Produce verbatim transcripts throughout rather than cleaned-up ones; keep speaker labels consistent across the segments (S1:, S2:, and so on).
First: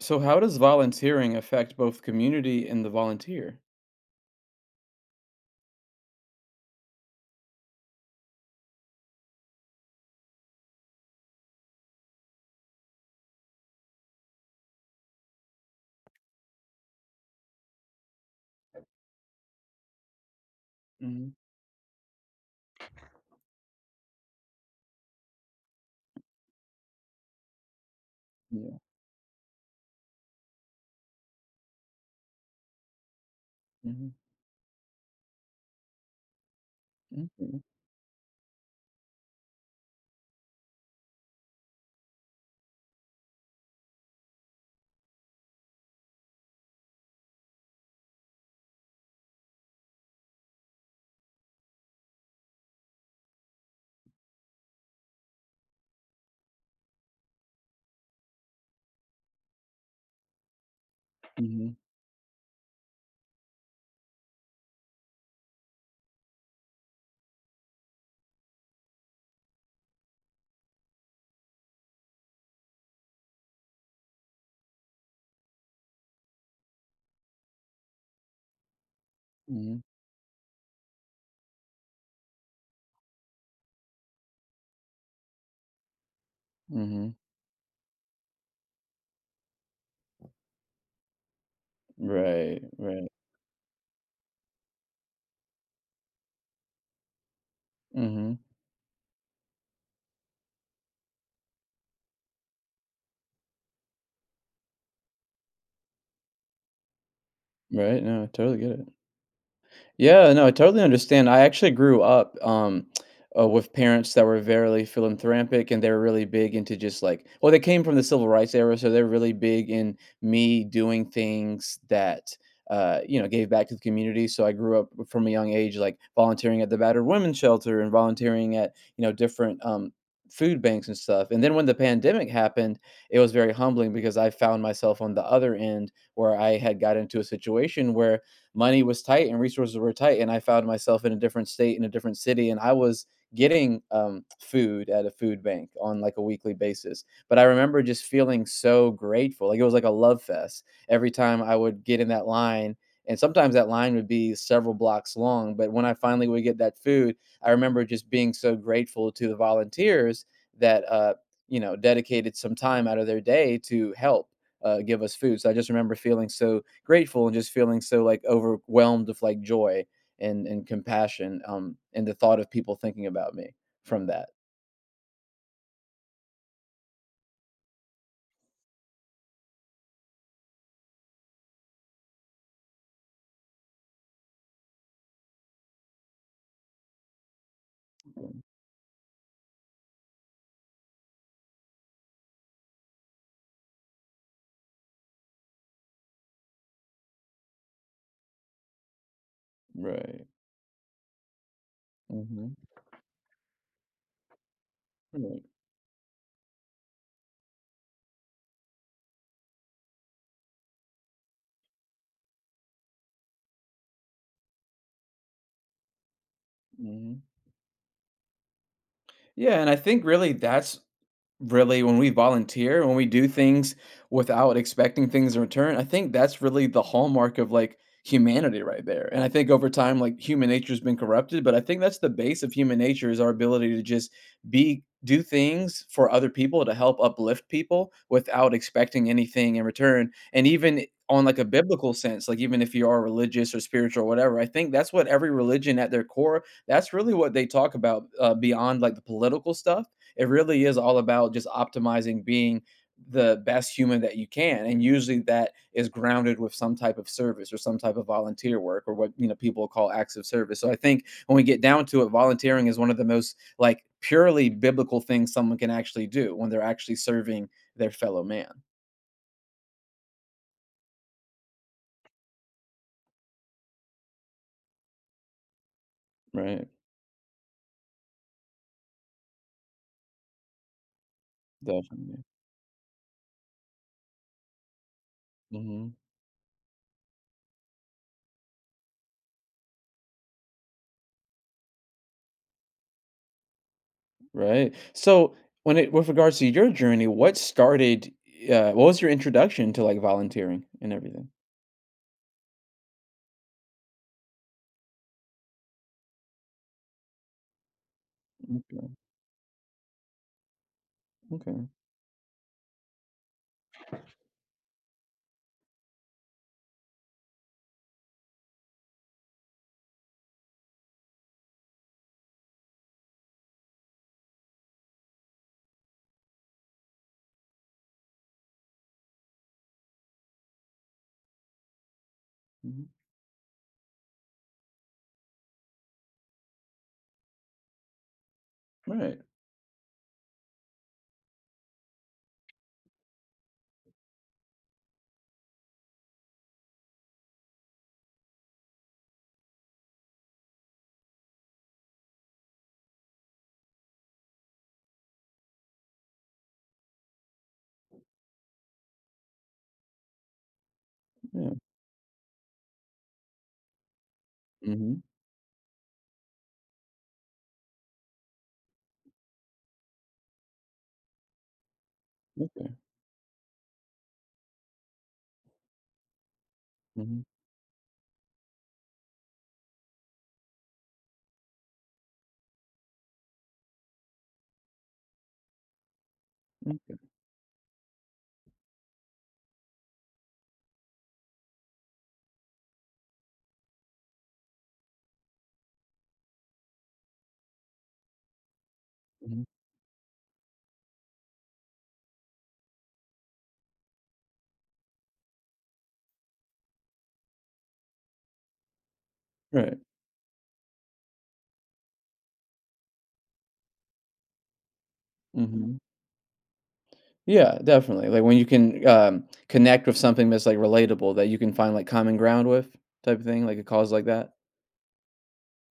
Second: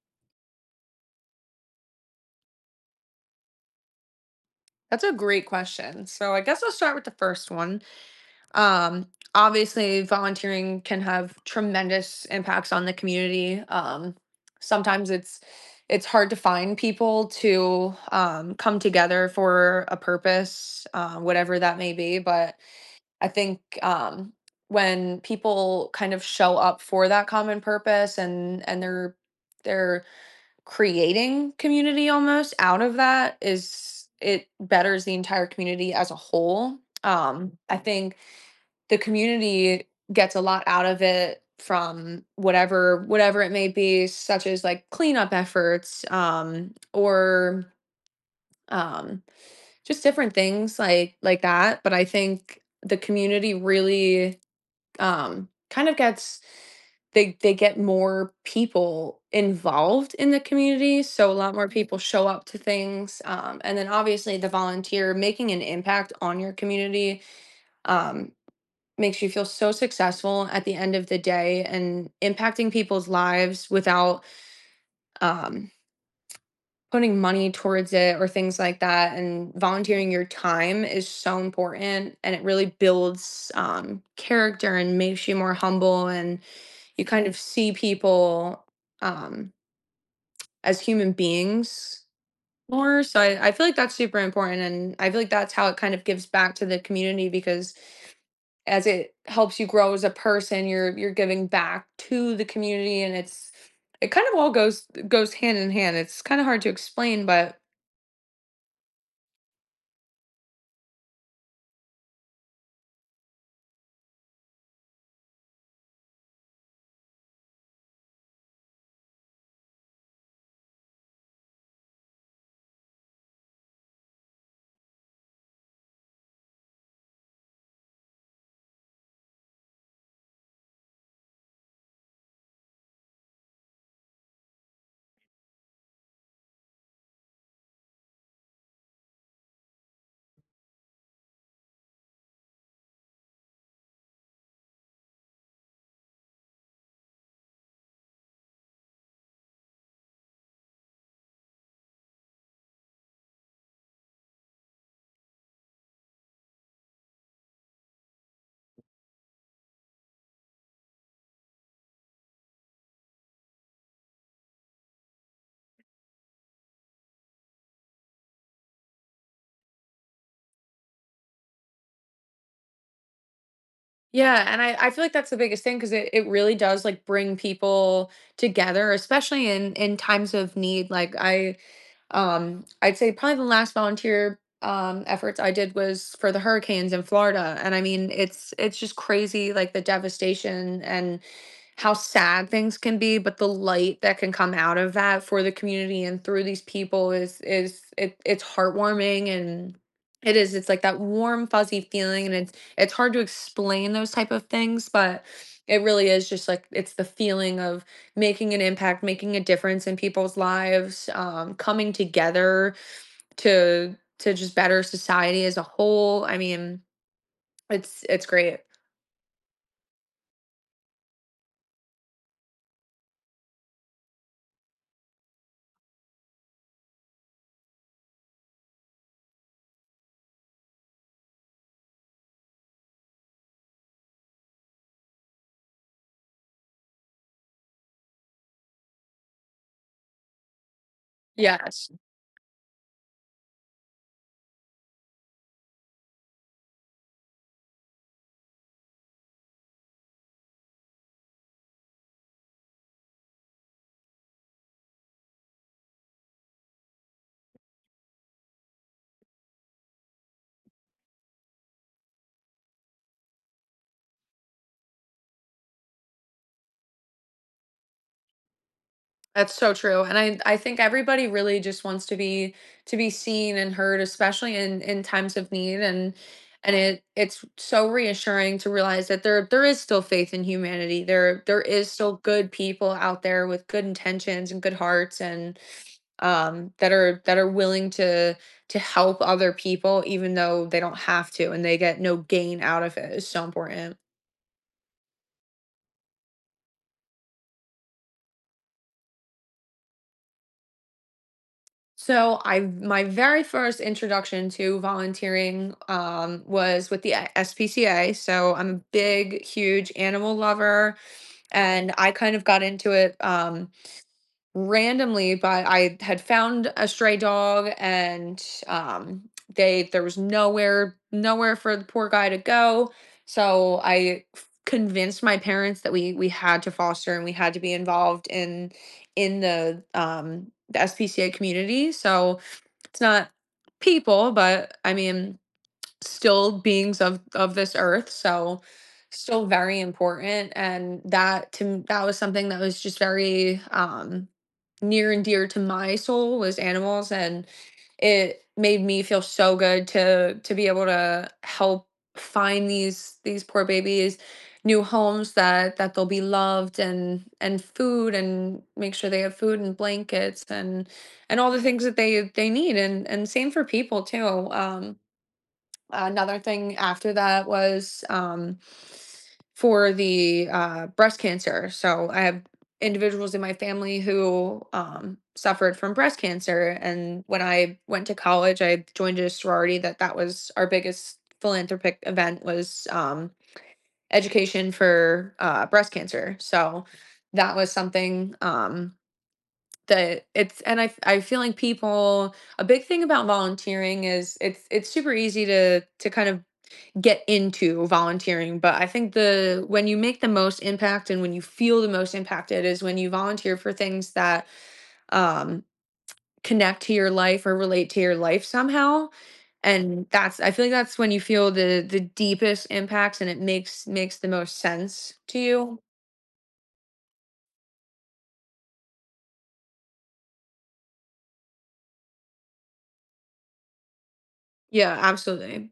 S1: So, how does volunteering affect both community and the volunteer?
S2: That's a great question. So I guess I'll start with the first one. Um, Obviously, volunteering can have tremendous impacts on the community. Um, sometimes it's it's hard to find people to um, come together for a purpose, uh,
S1: Mhm.
S2: whatever that may be. But I think um, when people kind of show up for that common purpose, and
S1: Yeah.
S2: and they're they're creating community almost out of that, is
S1: Mhm.
S2: it betters the entire community as a whole. Um,
S1: Mhm.
S2: I think the community gets a lot out of it from whatever whatever it may be, such as like cleanup efforts um, or um, just different things like like that. But I think the community really um, kind of gets they they get more people involved in the community, so a lot more
S1: Mhm.
S2: people show up to things, um, and then obviously the volunteer making an impact on your community um, makes you feel so successful at the end of the day and impacting people's lives without um, putting money towards it or things like that. And
S1: Mhm.
S2: volunteering your time is so important, and it really builds um, character and makes you more humble, and you
S1: Mhm.
S2: kind of see people um, as human beings
S1: Right.
S2: more
S1: Right.
S2: so. I, I feel like that's super important, and I feel like that's how it kind of gives back to the community, because
S1: Mhm.
S2: as it helps you grow as a person, you're you're giving back to the community. And it's it kind of all goes goes hand in hand. It's kind of hard to explain, but
S1: Right. No, I totally get it. Yeah, no, I totally understand. I actually grew up um, uh, with parents that were very philanthropic and they were really big into just like, well, they came from the civil rights era, so they're really big in me doing things that, uh, you know, gave back to the community. So I grew up from a young age, like volunteering at the battered women's shelter and volunteering at, you know, different um, food banks and stuff. And then when the pandemic happened, it was very humbling because I found myself on the other end where I had got into a situation where money was tight and resources were tight, and I found myself in a different state in a different city, and I was getting um, food at a food bank on like a weekly basis. But I remember just feeling so grateful, like it was like a love fest. Every time I would get in that line, and sometimes that line would be several blocks long, but when I finally would get that food, I remember just being so grateful to the volunteers that uh, you know dedicated some time out of their day to help uh, give us food. So I just remember feeling so grateful and just feeling so like overwhelmed with like joy and and compassion, um, and the thought of people thinking about me from that.
S2: yeah. And I I feel like that's the biggest thing, because it it really does, like, bring people together, especially in in times of need. Like, I, um I'd say probably the last volunteer, um, efforts I did was for the hurricanes in Florida. And I mean, it's it's just crazy, like, the devastation and how sad things can be, but the light that can come out of that for the community and through these people is is it it's heartwarming. And
S1: Right.
S2: it is, it's like that warm, fuzzy feeling, and it's
S1: Mhm.
S2: it's hard to explain those type of things, but
S1: Right.
S2: it really is just like it's the feeling of making an impact, making a difference in people's lives, um, coming together to to just better society as a whole. I mean,
S1: Mhm.
S2: it's it's great.
S1: Yeah, and I think really that's really when we volunteer, when we do things without expecting things in return, I think that's really the hallmark of like humanity right there. And I think over time, like human nature's been corrupted, but I think that's the base of human nature is our ability to just be do things for other people to help uplift people without expecting anything in return. And even on like a
S2: Yes.
S1: biblical sense, like even if you are religious or spiritual or whatever, I think that's what every religion at their core, that's really what they talk about uh, beyond like the political stuff. It really is all about just optimizing being the best human that you can, and usually that is grounded with some type of service or some type of volunteer work or what you know people call acts of service. So I think when we get down to it, volunteering is one of the most like purely biblical things someone can actually do when they're actually serving their fellow man.
S2: That's so true. And I I think everybody really just wants to be to be seen and heard, especially in in times of need. and
S1: Right.
S2: and it it's so reassuring to realize that there there is still faith in humanity. There there is still
S1: Definitely.
S2: good people out there with good intentions and good hearts, and
S1: Hmm.
S2: um that are that are willing to to help other people even though they don't have to, and they get no gain out of it, is so important.
S1: Right. So when it with regards to your journey, what started uh, what was your introduction to like volunteering and everything?
S2: So I my very first introduction to volunteering um, was with the S P C A. So I'm a
S1: Okay,
S2: big, huge animal lover,
S1: okay.
S2: and I kind of got into it um, randomly. But I had found a stray dog, and um, they there was nowhere nowhere for the poor guy to go. So I f- convinced my parents that we we had to foster, and we had to be involved in in the um, the S P C A community. So
S1: Mhm.
S2: it's not people, but I mean, still beings of of this earth, so
S1: Right.
S2: still very important. And that to m- that was something that was just very um near and dear to my soul, was animals. And it made me feel so good to to be able to help find these these poor babies new homes, that that they'll be loved, and and food, and make sure they have food and blankets and and all
S1: Yeah.
S2: the things that they they need. and and same for people too. Um
S1: Mhm.
S2: another thing after that was um, for the uh, breast cancer. So I have
S1: Okay.
S2: individuals in my family who um, suffered from breast cancer.
S1: Mhm.
S2: And when I went to college, I joined a sorority. That that was our biggest philanthropic event, was um, education for uh, breast cancer. So
S1: Mm,
S2: that was something um, that it's and I I feel like people a big thing about volunteering is it's it's super easy to to kind of get into volunteering. But I think
S1: mhm.
S2: the when you make the most impact, and when you feel the most impacted, is when you volunteer for things that um connect to your life or relate to your life somehow.
S1: Right.
S2: And that's I feel like that's when you feel the the deepest impacts, and it makes makes the most sense to
S1: Mhm.
S2: you.
S1: Yeah, definitely. Like when you can um, connect with something that's like relatable that you can find like common ground with type of thing, like a cause like that.
S2: Yeah, absolutely.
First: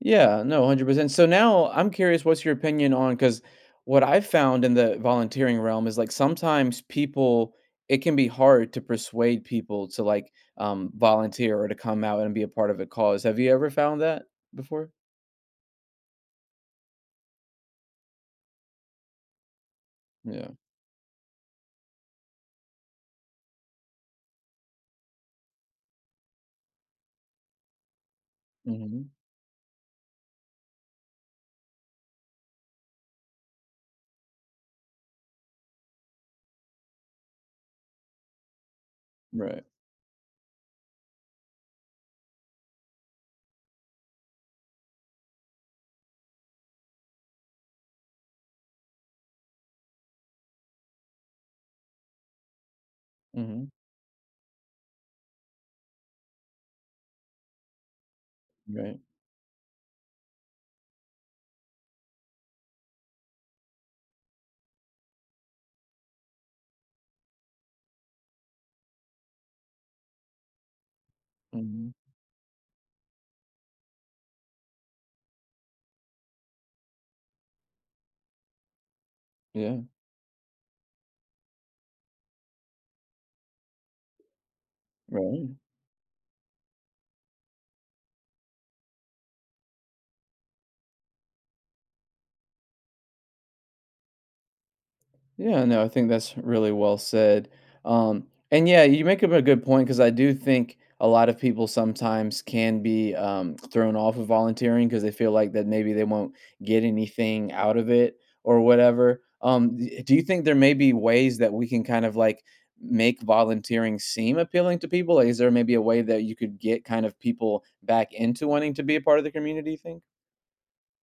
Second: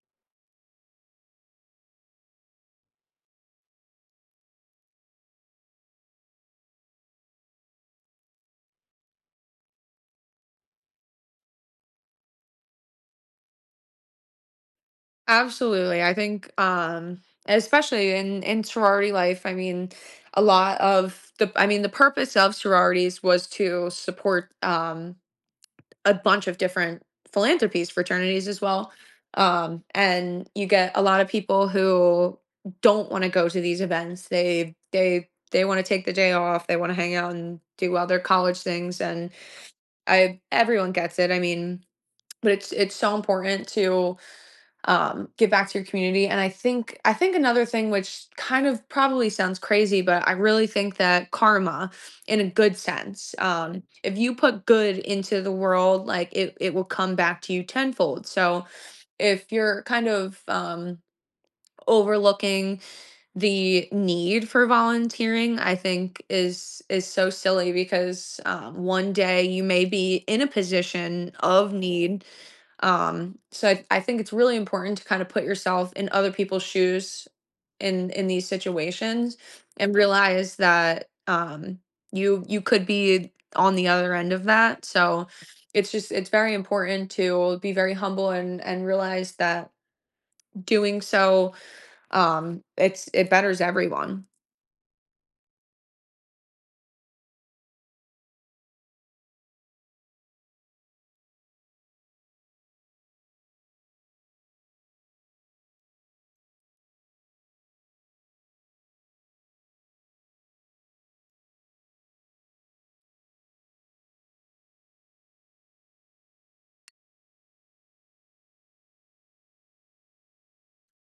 S1: Yeah, no, one hundred percent. So now I'm curious what's your opinion on cuz what I've found in the volunteering realm is like sometimes people it can be hard to persuade people to like um volunteer or to come out and be a part of a cause. Have you ever found that before?
S2: Absolutely, I think um especially in in sorority life. I mean, a
S1: Yeah.
S2: lot of the I mean, the purpose of sororities was to support um a bunch of different philanthropies, fraternities as well.
S1: Mhm.
S2: Um, and you get a lot of people who don't want to go to these events. They they they want to take the day off. They want to hang out and do other college things. And
S1: Right.
S2: I everyone gets it. I mean, but it's it's so important to um, give back to your community. And I think I think another thing, which kind of probably sounds crazy, but I really think that karma, in a good sense,
S1: Mhm.
S2: um, if you put good into the world, like it it will come back to you tenfold. So
S1: Right.
S2: if you're kind of um, overlooking the need for volunteering, I think is is so silly, because um, one day you may be in a position of
S1: Mhm.
S2: need. Um, so I, I think it's really important to kind of put yourself in other people's shoes in in these situations,
S1: Yeah,
S2: and realize that um you you could be on the other end of that. So
S1: right.
S2: it's just it's very important to be very humble, and and realize that doing so um it's it betters everyone.
S1: Yeah, no, I think that's really well said. Um, and yeah, you make up a good point because I do think a lot of people sometimes can be um, thrown off of volunteering because they feel like that maybe they won't get anything out of it or whatever. Um, d- do you think there may be ways that we can kind of like make volunteering seem appealing to people? Like, is there maybe a way that you could get kind of people back into wanting to be a part of the community? You think?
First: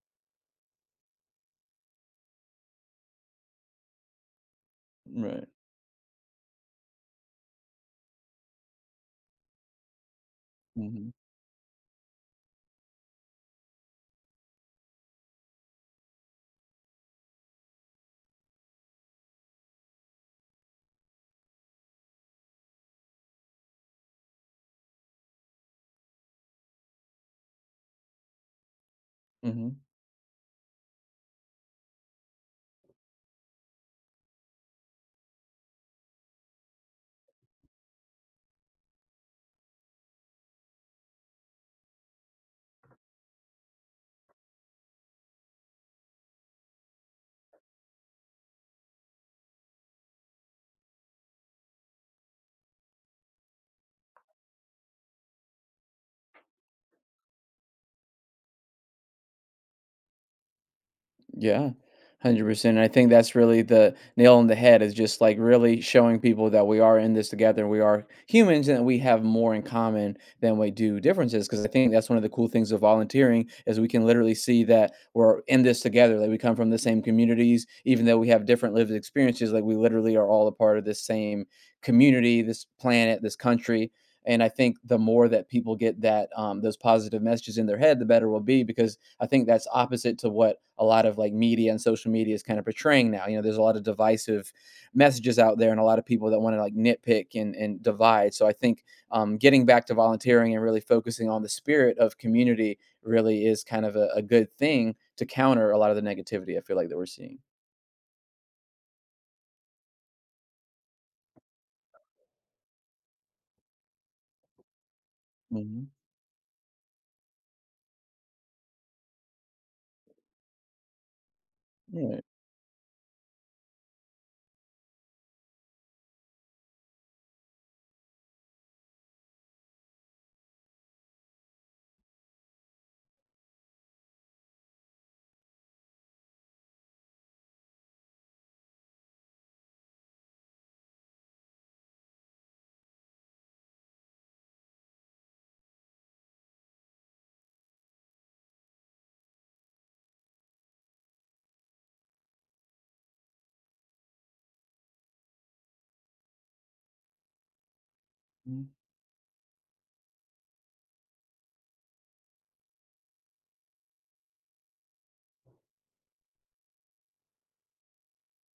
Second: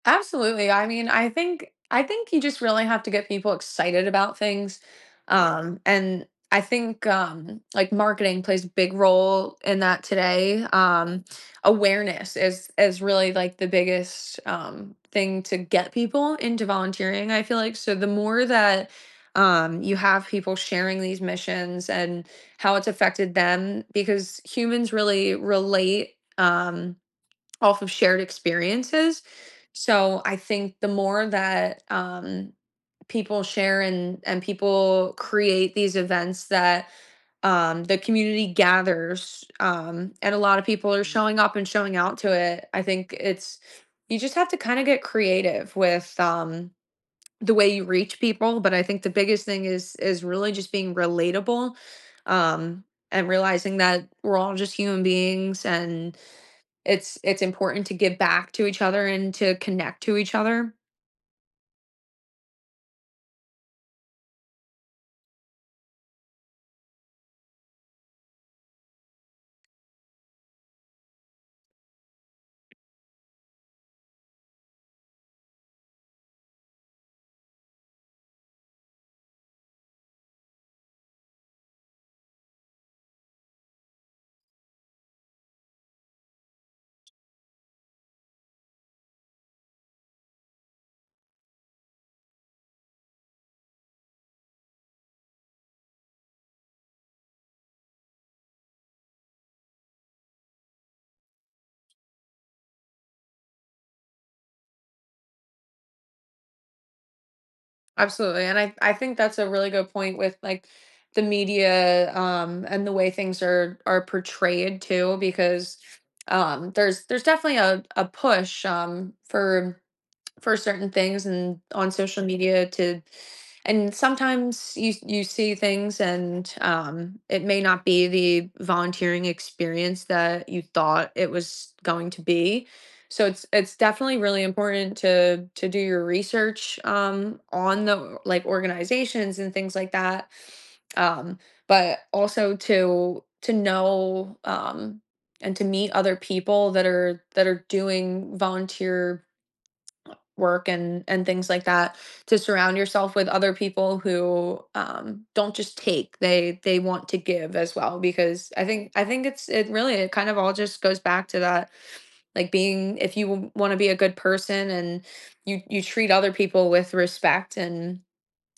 S2: Absolutely. I mean, I think I think you just really have to get people excited about things.
S1: Right.
S2: Um, and I think um, like marketing plays a big role in that today.
S1: Mm-hmm.
S2: Um, awareness is is really like the biggest um, thing to get people into volunteering, I feel like. So the more that um, you have people sharing these missions and how it's affected them, because humans really relate. Um, off of shared experiences.
S1: Mm-hmm.
S2: So I think the more that um, people share, and and people create these events that um, the community gathers, um, and a lot of people are showing up and showing out to it. I think it's you just have to kind of get creative with um, the way you reach people. But I think the biggest thing is is really just being relatable. Um, and realizing that we're all just human beings, and it's it's important to give back to each other and to connect to each other.
S1: Yeah, one hundred percent. I think that's really the nail on the head is just like really showing people that we are in this together. We are humans and we have more in common than we do differences. Because I think that's one of the cool things of volunteering is we can literally see that we're in this together. Like we come from the same communities, even though we have different lived experiences. Like we literally are all a part of this same community, this planet, this country. And I think the more that people get that, um, those positive messages in their head, the better we'll be, because I think that's opposite to what a lot of like media and social media is kind of portraying now. You know, there's a lot of divisive messages out there and a lot of people that want to like nitpick and, and divide. So I think um, getting back to volunteering and really focusing on the spirit of community really is kind of a, a good thing to counter a lot of the negativity I feel like that we're seeing.
S2: Absolutely. And i i think that's a really good point, with like the media um and the way things are are portrayed too. Because
S1: Hmm.
S2: um there's there's definitely a a push um for for certain things, and on
S1: Yeah.
S2: social media to and sometimes you you see things, and um it may not be the volunteering experience that you thought it was going to be. So it's it's definitely really important to to do your research um on the like organizations and things like that. um but also to to know um and to meet other people that are that are doing volunteer work and and things like that. To surround yourself with other people who um don't just take, they they want to give as well. Because i think i think it's it really it kind of all just goes back to that like being if you want to be a good person, and you you treat other people with respect, and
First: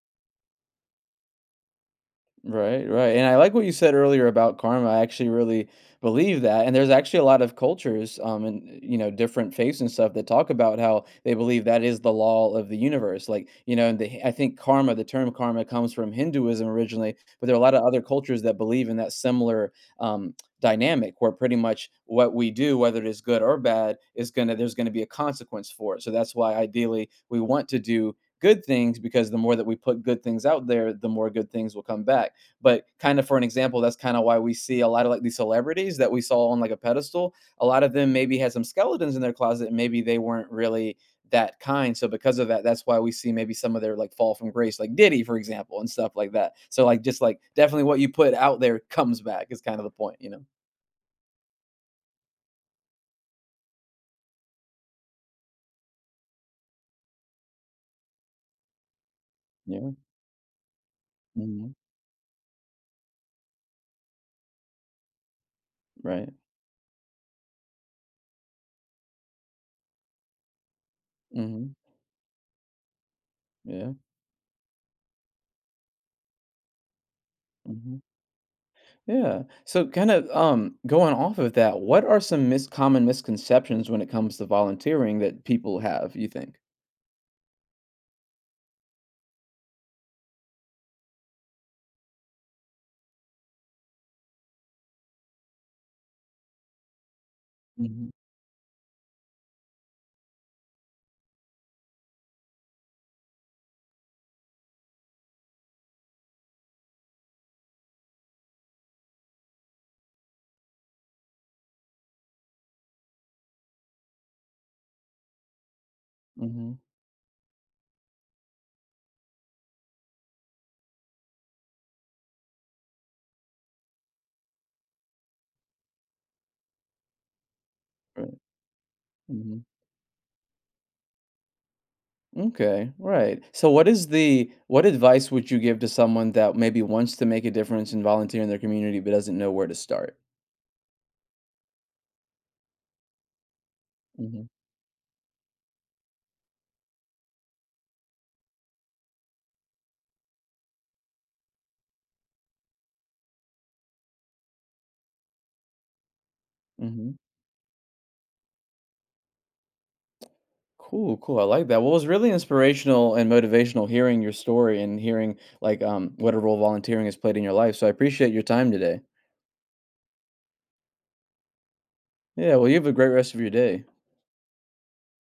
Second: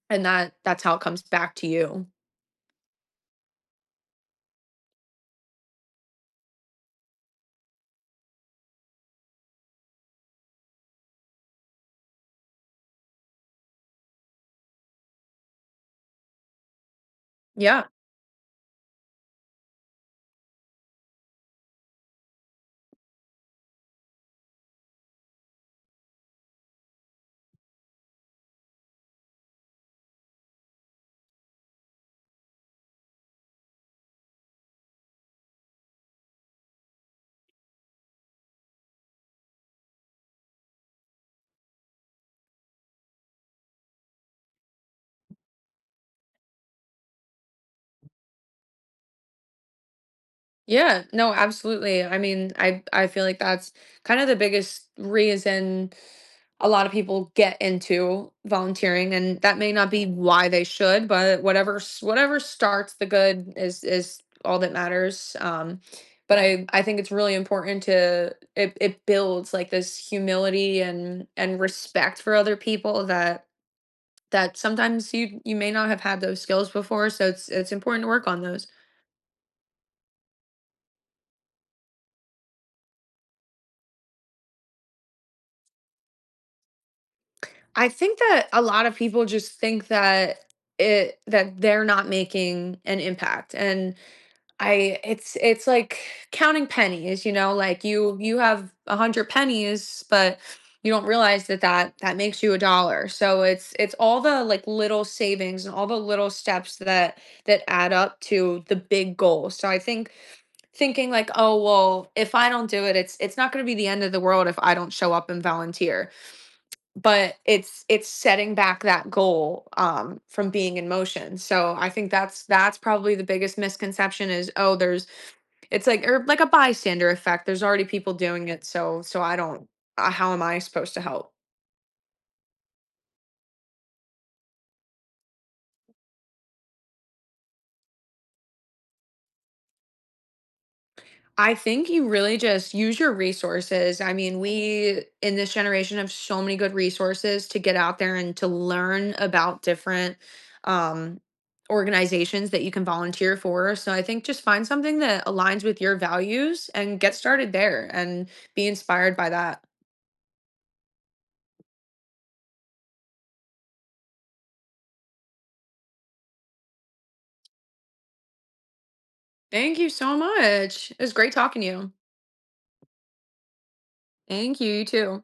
S2: and that that's how it comes back to you.
S1: Right, right, and I like what you said earlier about karma. I actually really believe that, and there's actually a lot of cultures, um, and, you know, different faiths and stuff that talk about how they believe that is the law of the universe, like, you know, and the I think karma the term karma comes from Hinduism originally, but there are a lot
S2: Yeah.
S1: of other cultures that believe in that similar, um, dynamic where pretty much what we do, whether it is good or bad, is gonna there's gonna be a consequence for it. So that's why ideally we want to do good things, because the more that we put good things out there, the more good things will come back. But kind of for an example, that's kind of why we see a lot of like these celebrities that we saw on like a pedestal, a lot of them maybe had some skeletons in their closet and maybe they weren't really that kind. So because of that, that's why we see maybe some of their like fall from grace, like Diddy, for example, and stuff like that. So like, just like definitely what you put out there comes back is kind of the point, you know
S2: Yeah, no, absolutely. I mean, I I feel like that's kind of the biggest reason a lot of people get into volunteering, and that may not
S1: yeah.
S2: be why they should, but
S1: Hmm.
S2: whatever s- whatever starts the good is is all that matters. Um,
S1: Right.
S2: but I I think it's really important to it it builds like this humility, and and
S1: Hmm.
S2: respect for other people, that
S1: Yeah.
S2: that sometimes you you may not have had those skills before, so it's it's
S1: Hmm.
S2: important to work on those.
S1: Yeah, so kind of um going off of that, what are some mis- common misconceptions when it comes to volunteering that people have, you think?
S2: I think that a lot of people just think that it that they're not making an impact. And I it's it's like counting pennies, you know, like you you have a hundred pennies, but you don't realize that that that makes you a dollar. So it's it's all the like little savings, and all the little steps that that add up to the big goal. So I think thinking like, oh well, if I don't do it, it's it's not going to be the end of the world if I don't show up and volunteer.
S1: Mhm.
S2: But it's it's setting back that goal um from being in motion. So I think that's that's probably the biggest misconception, is oh there's it's like, or like a bystander effect, there's already people
S1: Right.
S2: doing it, so so I
S1: Mhm.
S2: don't uh, how am I supposed to help.
S1: Okay. Right. So what is the what advice would you give to someone that maybe wants to make a difference and volunteer in their community but doesn't know where to start?
S2: I think you really just use your resources. I mean,
S1: Hmm.
S2: we in this generation have so many good resources to get out there and to learn about different um, organizations that you can volunteer for. So I think just find something that aligns with your values and
S1: Hmm.
S2: get started there, and be inspired by that.
S1: Cool, cool. I like that. Well, it was really inspirational and motivational hearing your story and hearing like um what a role volunteering has played in your life. So I appreciate your time today.
S2: Thank you so much. It was great talking to you.
S1: Yeah, well, you have a great rest of your day.
S2: Thank you. You too.